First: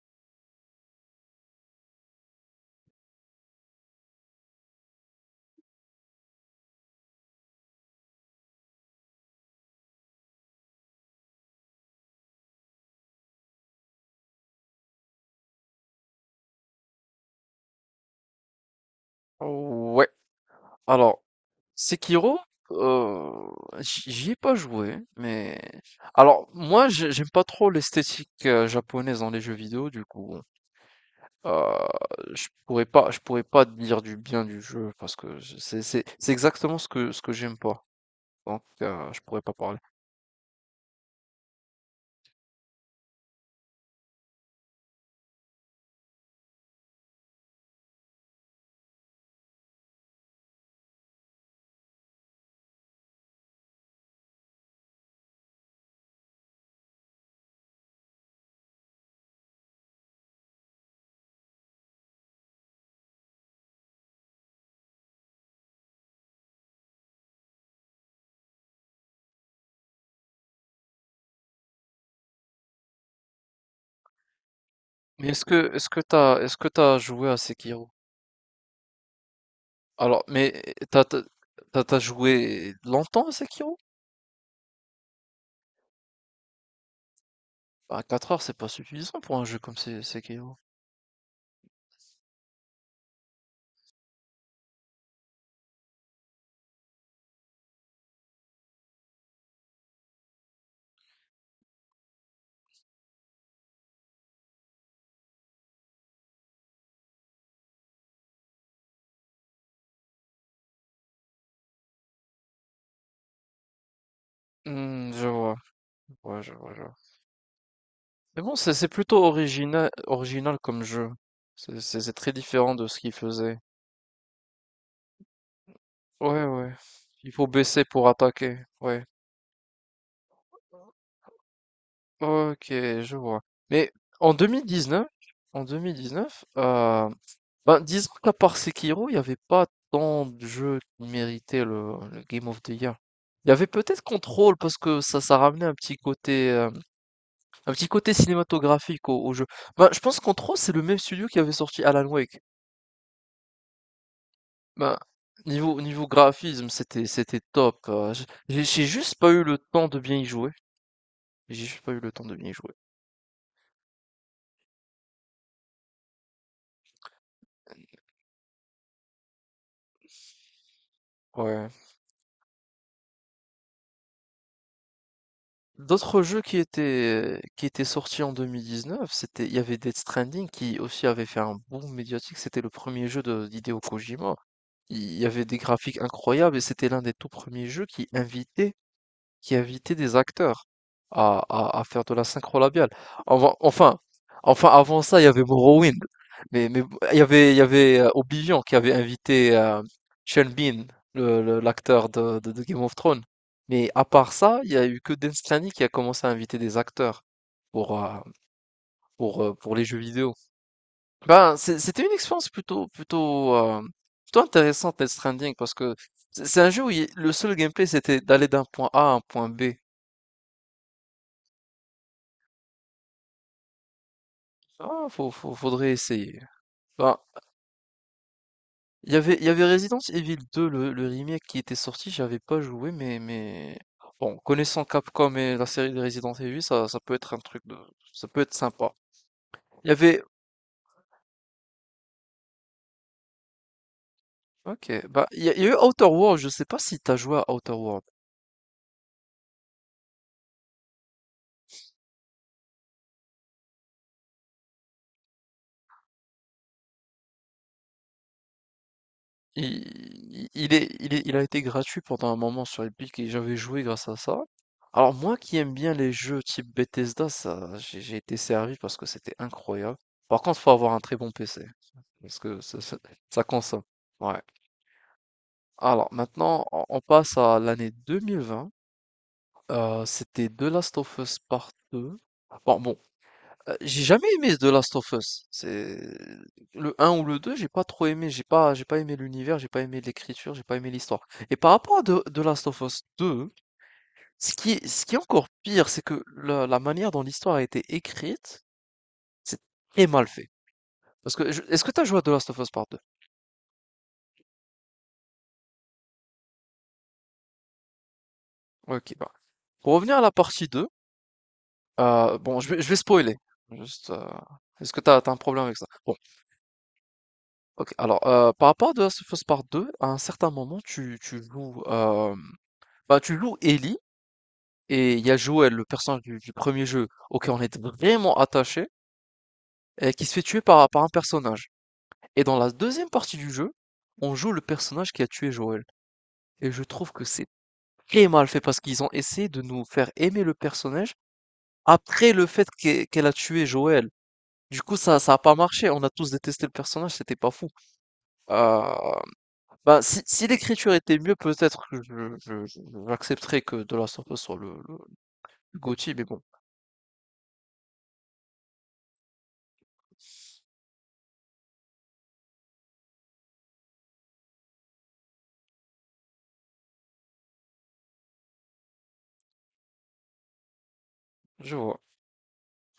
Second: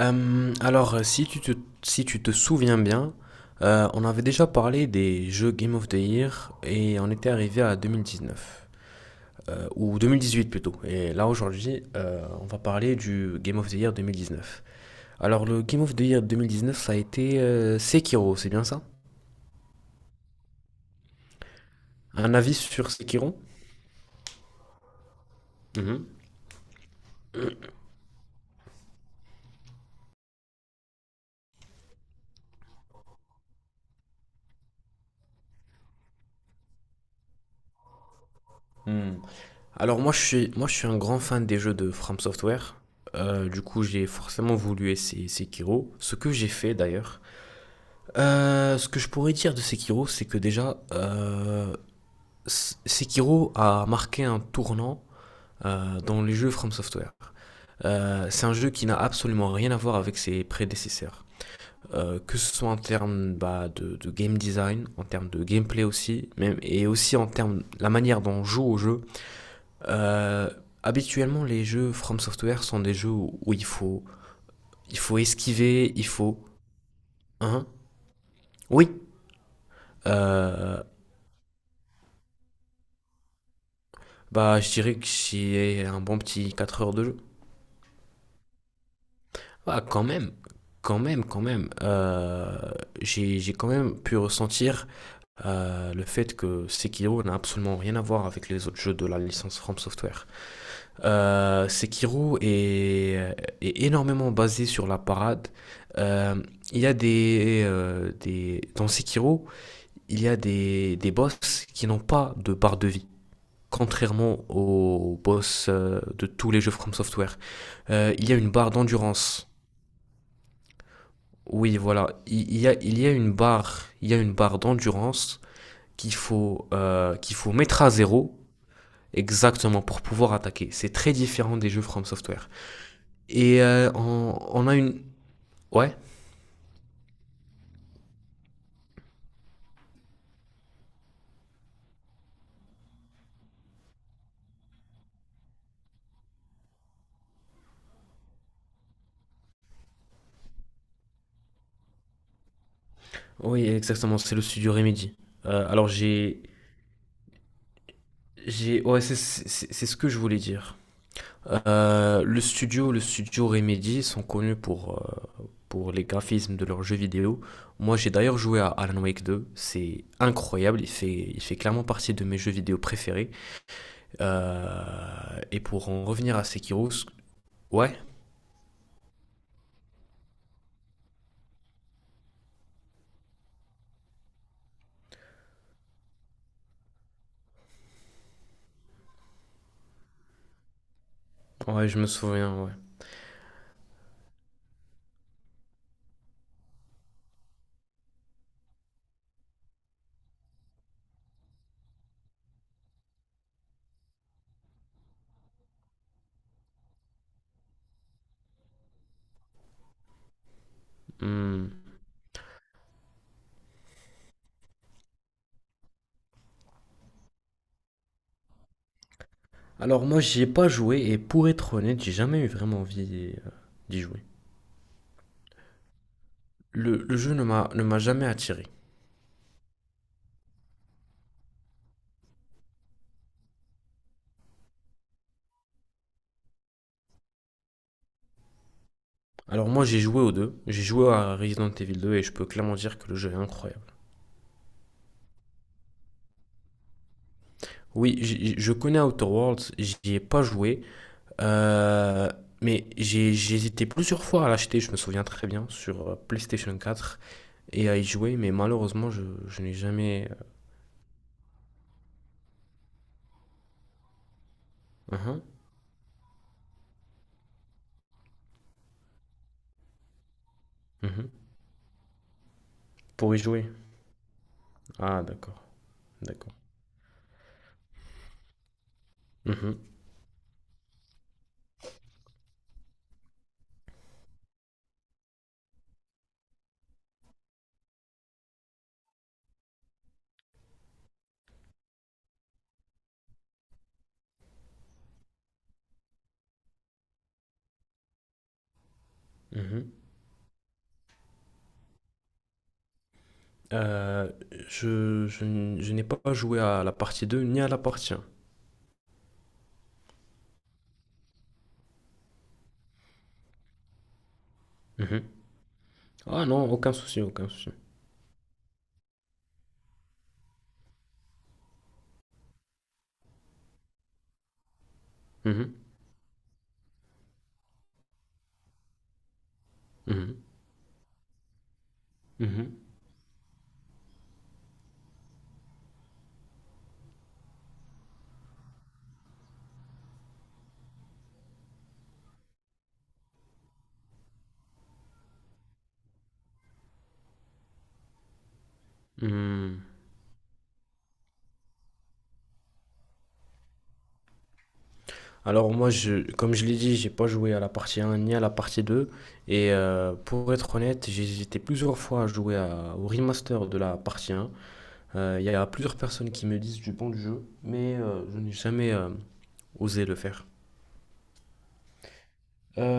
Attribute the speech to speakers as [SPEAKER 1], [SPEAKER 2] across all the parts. [SPEAKER 1] Alors, si tu te souviens bien, on avait déjà parlé des jeux Game of the Year et on était arrivé à 2019, ou 2018 plutôt. Et là, aujourd'hui, on va parler du Game of the Year 2019. Alors, le Game of the Year 2019, ça a été Sekiro, c'est bien ça?
[SPEAKER 2] Ouais, alors
[SPEAKER 1] Un
[SPEAKER 2] Sekiro,
[SPEAKER 1] avis sur
[SPEAKER 2] heu,
[SPEAKER 1] Sekiro?
[SPEAKER 2] j'y ai pas joué, mais
[SPEAKER 1] Mhm.
[SPEAKER 2] alors moi j'aime pas trop l'esthétique, japonaise dans les jeux vidéo. Du coup, je pourrais pas dire du bien du jeu, parce que je c'est exactement ce que j'aime pas. Donc,
[SPEAKER 1] Hmm.
[SPEAKER 2] je pourrais pas parler.
[SPEAKER 1] Alors, moi, je suis un grand fan des jeux de From Software. Du coup, j'ai forcément voulu essayer Sekiro, ce que j'ai fait d'ailleurs. Ce que je pourrais dire de Sekiro, c'est que déjà, Sekiro a marqué un tournant dans les jeux From Software. C'est un jeu qui n'a absolument rien à voir avec ses prédécesseurs. Que ce soit en termes bah, de game design, en termes de gameplay aussi, même, et aussi en termes de la manière dont on joue au jeu. Euh, Habituellement, les jeux From Software sont des jeux où il faut
[SPEAKER 2] Mais
[SPEAKER 1] esquiver, il faut...
[SPEAKER 2] est-ce que t'as joué à
[SPEAKER 1] Hein,
[SPEAKER 2] Sekiro?
[SPEAKER 1] oui,
[SPEAKER 2] Alors, mais
[SPEAKER 1] euh,
[SPEAKER 2] t'as t'as tu as joué longtemps à Sekiro?
[SPEAKER 1] bah, je dirais que j'ai un bon petit 4 heures de jeu.
[SPEAKER 2] Bah, 4 heures, c'est pas suffisant pour un jeu comme
[SPEAKER 1] Bah,
[SPEAKER 2] Se
[SPEAKER 1] quand même,
[SPEAKER 2] Sekiro.
[SPEAKER 1] quand même, quand même. J'ai quand même pu ressentir le fait que Sekiro n'a absolument rien à voir avec les autres jeux de la licence From Software. Sekiro est énormément basé sur la parade. Euh, il y a des... Dans Sekiro, il y a des boss qui n'ont pas de barre de vie, contrairement
[SPEAKER 2] Mmh,
[SPEAKER 1] au
[SPEAKER 2] je vois.
[SPEAKER 1] boss de
[SPEAKER 2] Ouais, je
[SPEAKER 1] tous les jeux
[SPEAKER 2] vois, je
[SPEAKER 1] From
[SPEAKER 2] vois.
[SPEAKER 1] Software. Il y a
[SPEAKER 2] Mais
[SPEAKER 1] une
[SPEAKER 2] bon,
[SPEAKER 1] barre
[SPEAKER 2] c'est plutôt
[SPEAKER 1] d'endurance.
[SPEAKER 2] original, original comme jeu.
[SPEAKER 1] Oui,
[SPEAKER 2] C'est
[SPEAKER 1] voilà,
[SPEAKER 2] très
[SPEAKER 1] il y
[SPEAKER 2] différent
[SPEAKER 1] a,
[SPEAKER 2] de
[SPEAKER 1] il
[SPEAKER 2] ce
[SPEAKER 1] y a
[SPEAKER 2] qu'il
[SPEAKER 1] une
[SPEAKER 2] faisait.
[SPEAKER 1] barre, il y a une barre d'endurance qu'il
[SPEAKER 2] Ouais,
[SPEAKER 1] faut,
[SPEAKER 2] ouais.
[SPEAKER 1] euh,
[SPEAKER 2] Il
[SPEAKER 1] qu'il
[SPEAKER 2] faut
[SPEAKER 1] faut mettre
[SPEAKER 2] baisser
[SPEAKER 1] à
[SPEAKER 2] pour
[SPEAKER 1] zéro
[SPEAKER 2] attaquer. Ouais.
[SPEAKER 1] exactement pour pouvoir attaquer. C'est très différent des jeux From Software.
[SPEAKER 2] Ok, je vois.
[SPEAKER 1] Et
[SPEAKER 2] Mais en
[SPEAKER 1] on a une,
[SPEAKER 2] 2019, en
[SPEAKER 1] ouais,
[SPEAKER 2] 2019, euh, ben, disons qu'à part Sekiro, il n'y avait pas tant de jeux qui méritaient le Game of the Year. Il y avait peut-être Control parce que ça ramenait un petit côté, cinématographique au jeu. Ben, je pense que Control, c'est le même studio qui avait sorti Alan Wake.
[SPEAKER 1] oui, exactement, c'est le studio
[SPEAKER 2] Bah,
[SPEAKER 1] Remedy. Alors
[SPEAKER 2] niveau graphisme, c'était top. euh, j'- J'ai j'ai
[SPEAKER 1] ouais,
[SPEAKER 2] juste
[SPEAKER 1] c'est
[SPEAKER 2] pas eu le
[SPEAKER 1] c'est- c'est
[SPEAKER 2] temps
[SPEAKER 1] ce
[SPEAKER 2] de
[SPEAKER 1] que
[SPEAKER 2] bien
[SPEAKER 1] je
[SPEAKER 2] y
[SPEAKER 1] voulais
[SPEAKER 2] jouer.
[SPEAKER 1] dire.
[SPEAKER 2] J'ai juste pas eu le temps de
[SPEAKER 1] Le
[SPEAKER 2] bien y jouer.
[SPEAKER 1] studio, le studio Remedy sont connus euh, pour les graphismes de leurs jeux vidéo. Moi, j'ai d'ailleurs joué à Alan Wake 2. C'est incroyable. Il fait
[SPEAKER 2] Ouais.
[SPEAKER 1] clairement partie de mes jeux vidéo préférés. Et pour en
[SPEAKER 2] D'autres
[SPEAKER 1] revenir
[SPEAKER 2] jeux
[SPEAKER 1] à Sekiro,
[SPEAKER 2] qui étaient
[SPEAKER 1] ouais,
[SPEAKER 2] sortis en 2019, c'était il y avait Death Stranding, qui aussi avait fait un boom médiatique. C'était le premier jeu de d'Hideo Kojima. Il y avait des graphiques incroyables, et c'était l'un des tout premiers jeux qui invitait des acteurs à
[SPEAKER 1] ouais, je
[SPEAKER 2] faire
[SPEAKER 1] me
[SPEAKER 2] de la
[SPEAKER 1] souviens,
[SPEAKER 2] synchro
[SPEAKER 1] ouais.
[SPEAKER 2] labiale. Enfin, enfin, enfin, avant ça, il y avait Morrowind. Mais il y avait Oblivion, qui avait invité Sean Bean, l'acteur de Game of Thrones. Mais à part ça, il y a eu que Dan Slany qui a commencé à inviter des acteurs pour, euh, pour les jeux vidéo. Ben,
[SPEAKER 1] Hmm.
[SPEAKER 2] c'est- c'était une expérience plutôt intéressante, Death Stranding, parce que c'est un jeu où le seul gameplay, c'était d'aller d'un point A à un point B.
[SPEAKER 1] Alors moi, j'y ai pas joué et pour être honnête, j'ai jamais eu vraiment envie d'y jouer.
[SPEAKER 2] Ah, faudrait essayer.
[SPEAKER 1] Le
[SPEAKER 2] Enfin,
[SPEAKER 1] jeu ne m'a jamais attiré.
[SPEAKER 2] il y avait Resident Evil 2, le remake qui était sorti, j'avais pas joué, mais... Bon, connaissant Capcom et la série de Resident Evil, ça peut être un truc de... Ça peut être sympa.
[SPEAKER 1] Alors moi,
[SPEAKER 2] Il y
[SPEAKER 1] j'ai joué
[SPEAKER 2] avait...
[SPEAKER 1] aux deux. J'ai joué à Resident Evil 2 et je peux clairement dire que le jeu est incroyable.
[SPEAKER 2] Ok, bah, il y a eu Outer world. Je sais pas si t'as joué à Outer world.
[SPEAKER 1] Oui, je connais Outer Worlds, j'y ai pas joué, euh, mais j'ai hésité plusieurs fois à l'acheter, je me souviens très bien, sur PlayStation 4 et à y jouer, mais malheureusement, je n'ai
[SPEAKER 2] Il,
[SPEAKER 1] jamais.
[SPEAKER 2] il, il est, il est- il a été gratuit pendant un moment sur Epic, et j'avais joué grâce à ça. Alors moi
[SPEAKER 1] Uhum,
[SPEAKER 2] qui aime bien les jeux type Bethesda, ça, j'ai été servi, parce que c'était incroyable. Par contre, faut avoir un très bon
[SPEAKER 1] uhum.
[SPEAKER 2] PC. Parce que
[SPEAKER 1] Pour y
[SPEAKER 2] ça
[SPEAKER 1] jouer.
[SPEAKER 2] consomme. Ouais.
[SPEAKER 1] Ah, d'accord,
[SPEAKER 2] Alors
[SPEAKER 1] d'accord.
[SPEAKER 2] maintenant, on passe à l'année 2020.
[SPEAKER 1] Uhum,
[SPEAKER 2] C'était The Last of Us Part deux. Bon, j'ai jamais aimé The Last of Us, c'est le un ou le 2. J'ai pas trop aimé. J'ai pas aimé l'univers, j'ai pas aimé l'écriture, j'ai pas aimé l'histoire. Et par rapport à The Last of Us 2, ce qui est encore pire, c'est que la manière dont l'histoire a été écrite, c'est
[SPEAKER 1] uhum.
[SPEAKER 2] très mal fait. Parce que, est-ce que tu as joué à The Last of Us Part deux?
[SPEAKER 1] Euh, je n'ai pas joué à la partie 2 ni à la partie 1.
[SPEAKER 2] Ok, bah. Pour revenir à la partie 2. Bon, je vais spoiler, juste, est-ce que t'as as
[SPEAKER 1] Mhm.
[SPEAKER 2] un problème avec ça? Bon,
[SPEAKER 1] Ah non, aucun souci, aucun souci.
[SPEAKER 2] OK. Alors, par rapport à The Last of Us Part 2, à un certain moment, bah, tu joues Ellie, et il y a Joël,
[SPEAKER 1] Mhm,
[SPEAKER 2] le personnage du 1er jeu, auquel on est vraiment attaché, et qui
[SPEAKER 1] mhm,
[SPEAKER 2] se fait tuer par un personnage. Et dans la
[SPEAKER 1] mhm,
[SPEAKER 2] deuxième partie du jeu, on joue le personnage qui a tué Joël, et je trouve que c'est très mal fait, parce qu'ils ont essayé de nous faire aimer le personnage après le fait qu'elle a tué Joël. Du coup, ça a pas marché. On a tous détesté le personnage, c'était pas fou. Heu,
[SPEAKER 1] mhm.
[SPEAKER 2] Bah, si l'écriture était mieux, peut-être que je j'accepterais que De La of soit
[SPEAKER 1] Alors
[SPEAKER 2] le
[SPEAKER 1] moi,
[SPEAKER 2] GOTY,
[SPEAKER 1] je,
[SPEAKER 2] mais bon,
[SPEAKER 1] comme je l'ai dit, j'ai pas joué à la partie 1 ni à la partie 2. Et pour être honnête, j'ai hésité plusieurs fois à jouer au remaster de la partie 1. Il y a plusieurs personnes qui me disent du bon du jeu, mais je n'ai jamais osé le faire.
[SPEAKER 2] je vois.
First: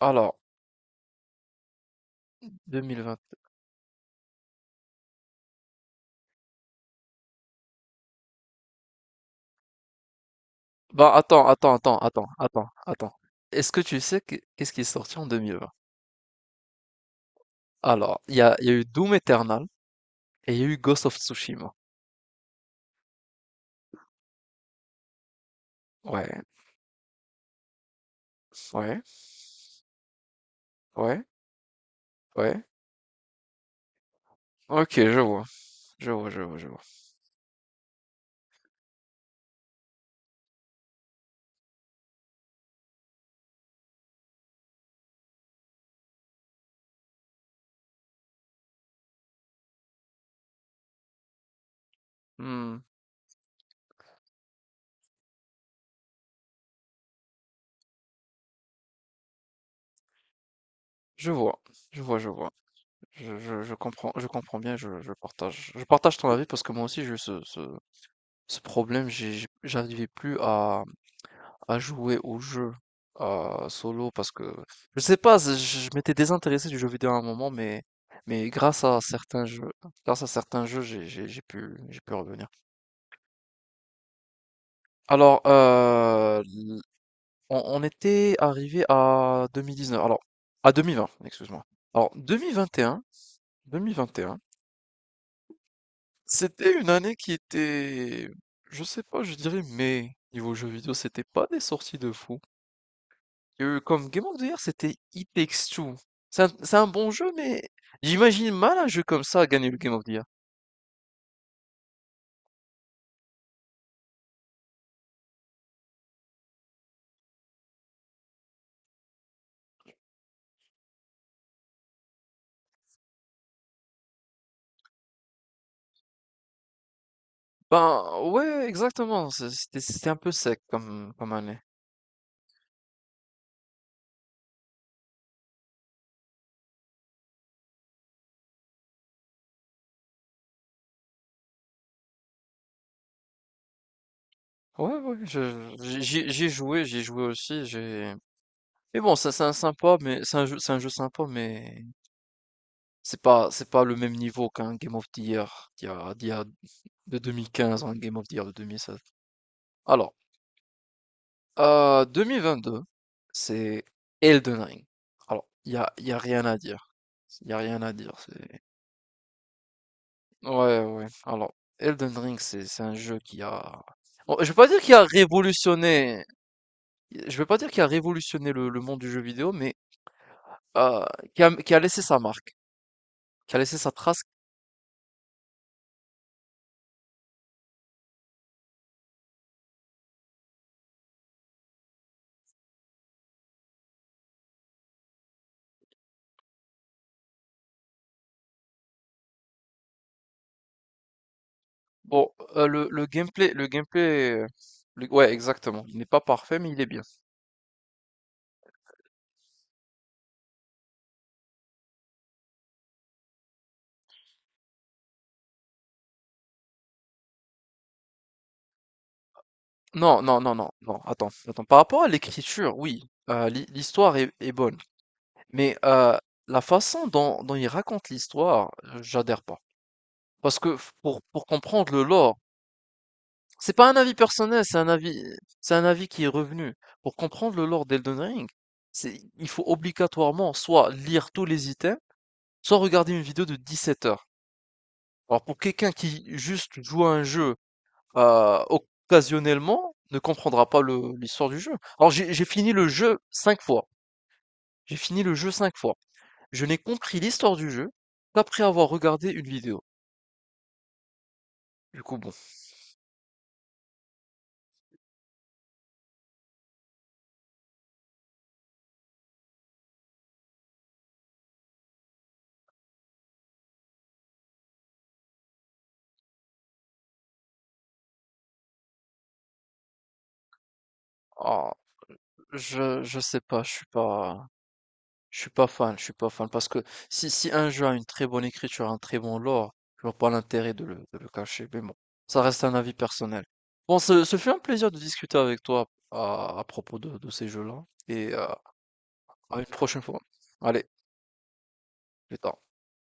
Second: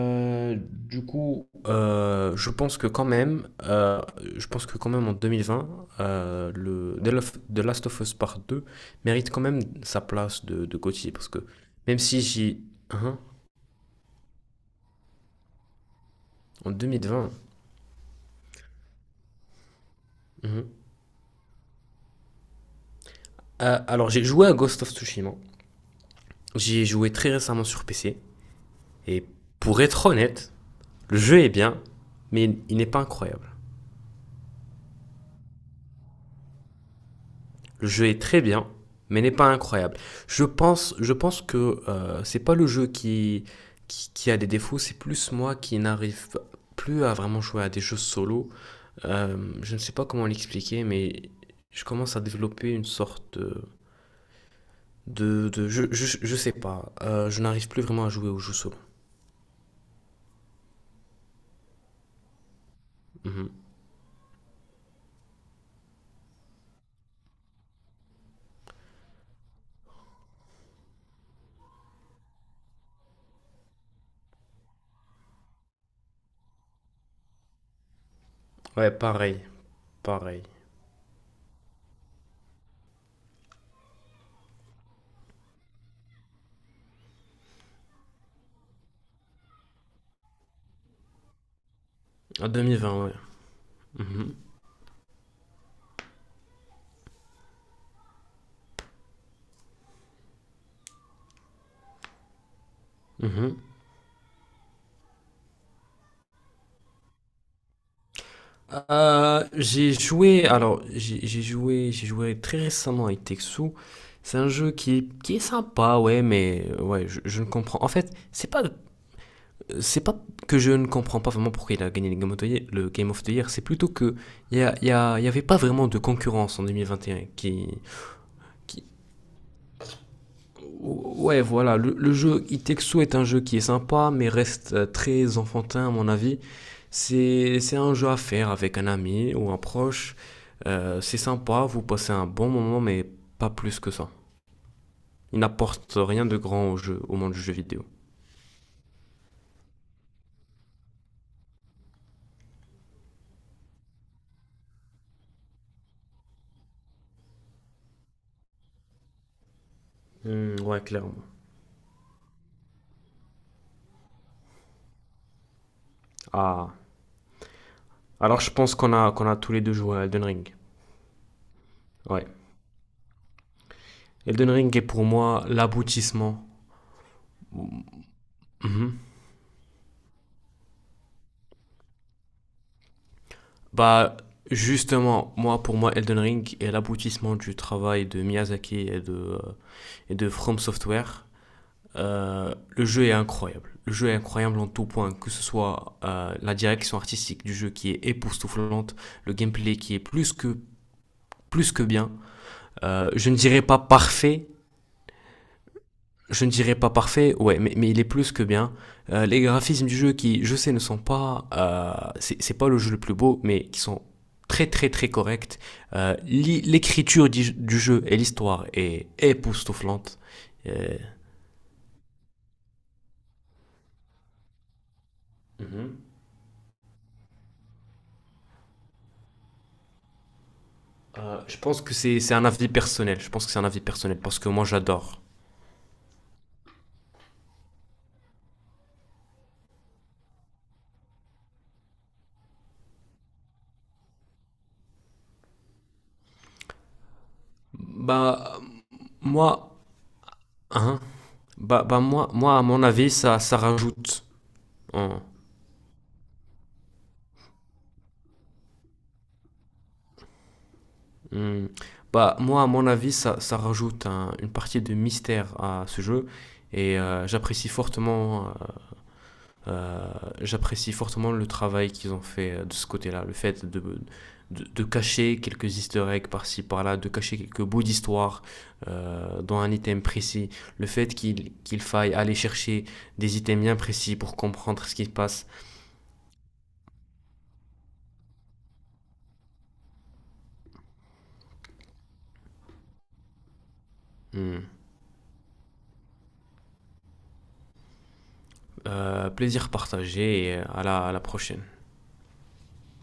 [SPEAKER 2] Alors,
[SPEAKER 1] du coup,
[SPEAKER 2] 2020.
[SPEAKER 1] je pense que quand même en 2020, le The Last of Us Part 2 mérite quand même sa place de GOTY
[SPEAKER 2] Bah,
[SPEAKER 1] parce que
[SPEAKER 2] attends, attends, attends,
[SPEAKER 1] même si
[SPEAKER 2] attends,
[SPEAKER 1] j'y...
[SPEAKER 2] attends, attends.
[SPEAKER 1] Hein,
[SPEAKER 2] Est-ce que tu sais qu'est-ce qui est sorti en 2020?
[SPEAKER 1] en 2020.
[SPEAKER 2] Alors, il y a eu Doom Eternal et il y a
[SPEAKER 1] Mhm.
[SPEAKER 2] eu Ghost of Tsushima.
[SPEAKER 1] Alors, j'ai joué à Ghost of Tsushima.
[SPEAKER 2] Ouais,
[SPEAKER 1] J'y ai joué très récemment sur PC.
[SPEAKER 2] ouais,
[SPEAKER 1] Et pour être honnête, le
[SPEAKER 2] ouais,
[SPEAKER 1] jeu est bien, mais
[SPEAKER 2] ouais.
[SPEAKER 1] il n'est pas incroyable.
[SPEAKER 2] OK, je vois, je vois, je vois, je vois.
[SPEAKER 1] Le jeu est très bien, mais n'est pas incroyable. Je pense que c'est pas le jeu qui a des défauts, c'est plus moi qui n'arrive plus à vraiment jouer à des jeux solo. Je ne sais pas comment l'expliquer, mais je commence à développer
[SPEAKER 2] Mmh,
[SPEAKER 1] une sorte de. Je sais pas. Je n'arrive plus vraiment à jouer aux jeux solo.
[SPEAKER 2] je vois, je vois, je vois. Je je
[SPEAKER 1] Mhm.
[SPEAKER 2] je comprends je comprends bien, je partage ton avis, parce que moi aussi j'ai eu ce problème. J'arrivais plus à jouer au jeu, solo, parce que je sais pas, je m'étais désintéressé du jeu vidéo à un moment, mais grâce
[SPEAKER 1] Ouais,
[SPEAKER 2] à
[SPEAKER 1] pareil.
[SPEAKER 2] certains jeux,
[SPEAKER 1] Pareil.
[SPEAKER 2] j'ai pu revenir. Alors, l on était arrivé à 2019, alors à 2020, excuse-moi. Alors
[SPEAKER 1] En
[SPEAKER 2] 2021-2021.
[SPEAKER 1] 2020, ouais. Mhm.
[SPEAKER 2] C'était une année qui était, je sais pas, je dirais, mais niveau jeux vidéo, c'était pas des sorties de fou.
[SPEAKER 1] Mhm.
[SPEAKER 2] Il y a eu comme Game of the Year, c'était It Takes Two. C'est un bon jeu, mais j'imagine mal un jeu comme ça gagner le Game
[SPEAKER 1] J'ai
[SPEAKER 2] of the Year.
[SPEAKER 1] joué, alors j'ai joué très récemment avec Texu. C'est un jeu qui est sympa, ouais, mais ouais, je ne comprends. En fait, c'est pas que je ne comprends pas vraiment pourquoi il a gagné le Game of the Year, c'est plutôt que il y avait pas vraiment de concurrence en 2021
[SPEAKER 2] Ben, ouais,
[SPEAKER 1] qui,
[SPEAKER 2] exactement. C'était un peu sec comme,
[SPEAKER 1] Ouais,
[SPEAKER 2] année.
[SPEAKER 1] voilà, le jeu Itexo est un jeu qui est sympa, mais reste très enfantin à mon avis. C'est un jeu à faire avec un ami ou un proche. C'est sympa, vous passez un bon moment, mais pas plus que ça.
[SPEAKER 2] Ouais, ouais,
[SPEAKER 1] Il n'apporte rien de grand au
[SPEAKER 2] j'y ai
[SPEAKER 1] jeu, au
[SPEAKER 2] joué
[SPEAKER 1] monde du jeu
[SPEAKER 2] aussi.
[SPEAKER 1] vidéo.
[SPEAKER 2] J'ai. Mais bon, ça c'est un sympa, mais c'est un jeu sympa, mais c'est pas le même niveau qu'un Game of the Year d'il y a de 2015, hein, Game of the Year de 2016. Alors,
[SPEAKER 1] Hmm, ouais, clairement.
[SPEAKER 2] 2022, c'est Elden Ring. Alors, y a rien à
[SPEAKER 1] Ah,
[SPEAKER 2] dire. Il y a rien à dire.
[SPEAKER 1] alors je pense qu'on a tous les deux joué à Elden Ring.
[SPEAKER 2] Ouais, ouais. Alors, Elden
[SPEAKER 1] Ouais.
[SPEAKER 2] Ring, c'est un jeu qui a... Bon, je
[SPEAKER 1] Elden
[SPEAKER 2] vais pas
[SPEAKER 1] Ring
[SPEAKER 2] dire
[SPEAKER 1] est
[SPEAKER 2] qu'il
[SPEAKER 1] pour
[SPEAKER 2] a
[SPEAKER 1] moi
[SPEAKER 2] révolutionné...
[SPEAKER 1] l'aboutissement.
[SPEAKER 2] Je vais pas dire qu'il a révolutionné le
[SPEAKER 1] Mhm.
[SPEAKER 2] monde du jeu vidéo, mais euh, qui a qui a laissé sa marque, qui a laissé sa
[SPEAKER 1] Bah,
[SPEAKER 2] trace.
[SPEAKER 1] justement, moi, pour moi, Elden Ring est l'aboutissement du travail de Miyazaki et de From Software. Le jeu est incroyable. Le jeu est incroyable en tout point, que ce soit la direction artistique du jeu qui est époustouflante, le gameplay qui est plus que bien.
[SPEAKER 2] Bon,
[SPEAKER 1] Euh, je ne dirais
[SPEAKER 2] le
[SPEAKER 1] pas
[SPEAKER 2] gameplay...
[SPEAKER 1] parfait,
[SPEAKER 2] Ouais, exactement. Il n'est pas
[SPEAKER 1] je ne
[SPEAKER 2] parfait, mais
[SPEAKER 1] dirais
[SPEAKER 2] il est
[SPEAKER 1] pas
[SPEAKER 2] bien.
[SPEAKER 1] parfait, ouais, mais il est plus que bien. Les graphismes du jeu qui, je sais, ne sont pas, c'est pas le jeu le plus beau, mais qui sont très très très corrects. Euh, L'écriture du jeu et l'histoire est époustouflante.
[SPEAKER 2] Non, non, non, non,
[SPEAKER 1] Et-
[SPEAKER 2] non, attends, attends. Par rapport à l'écriture, oui, l'histoire est bonne, mais
[SPEAKER 1] Mm-hmm.
[SPEAKER 2] la façon dont, il raconte l'histoire, j'adhère pas. Parce que pour
[SPEAKER 1] Je pense
[SPEAKER 2] comprendre
[SPEAKER 1] que
[SPEAKER 2] le
[SPEAKER 1] c'est
[SPEAKER 2] lore,
[SPEAKER 1] un avis personnel. Je pense que c'est un
[SPEAKER 2] c'est
[SPEAKER 1] avis
[SPEAKER 2] pas un avis
[SPEAKER 1] personnel parce que
[SPEAKER 2] personnel,
[SPEAKER 1] moi j'adore.
[SPEAKER 2] c'est un avis qui est revenu. Pour comprendre le lore d'Elden Ring, il faut obligatoirement soit lire tous les items, soit regarder une vidéo de 17 heures. Alors pour quelqu'un qui juste joue à un jeu
[SPEAKER 1] Bah moi,
[SPEAKER 2] occasionnellement, ne comprendra pas
[SPEAKER 1] hein,
[SPEAKER 2] le l'histoire du jeu.
[SPEAKER 1] bah
[SPEAKER 2] Alors
[SPEAKER 1] moi
[SPEAKER 2] j'ai
[SPEAKER 1] moi à
[SPEAKER 2] fini
[SPEAKER 1] mon
[SPEAKER 2] le
[SPEAKER 1] avis
[SPEAKER 2] jeu
[SPEAKER 1] ça
[SPEAKER 2] 5 fois,
[SPEAKER 1] rajoute.
[SPEAKER 2] j'ai
[SPEAKER 1] Hein.
[SPEAKER 2] fini le jeu 5 fois. Je n'ai compris l'histoire du jeu qu'après avoir regardé une vidéo.
[SPEAKER 1] Hmm.
[SPEAKER 2] Du coup, bon,
[SPEAKER 1] Bah, moi, à mon avis, ça rajoute une partie de mystère à ce jeu et euh, j'apprécie fortement le travail qu'ils ont fait de ce côté-là, le fait de cacher quelques easter eggs par-ci, par-là, de cacher quelques bouts d'histoire dans un item précis, le fait qu'il
[SPEAKER 2] ah,
[SPEAKER 1] qu'il faille aller chercher
[SPEAKER 2] je
[SPEAKER 1] des
[SPEAKER 2] sais
[SPEAKER 1] items
[SPEAKER 2] pas,
[SPEAKER 1] bien précis pour comprendre ce qui se passe.
[SPEAKER 2] je suis pas fan, parce que si un jeu a une très bonne écriture, un très bon lore, je vois pas l'intérêt de le cacher, mais bon, ça reste un avis personnel. Bon, ce fut un
[SPEAKER 1] Hmm.
[SPEAKER 2] plaisir de discuter avec toi à propos de ces jeux-là, et à une
[SPEAKER 1] Plaisir
[SPEAKER 2] prochaine fois.
[SPEAKER 1] partagé et à
[SPEAKER 2] Allez,
[SPEAKER 1] la, à la prochaine.
[SPEAKER 2] plus tard.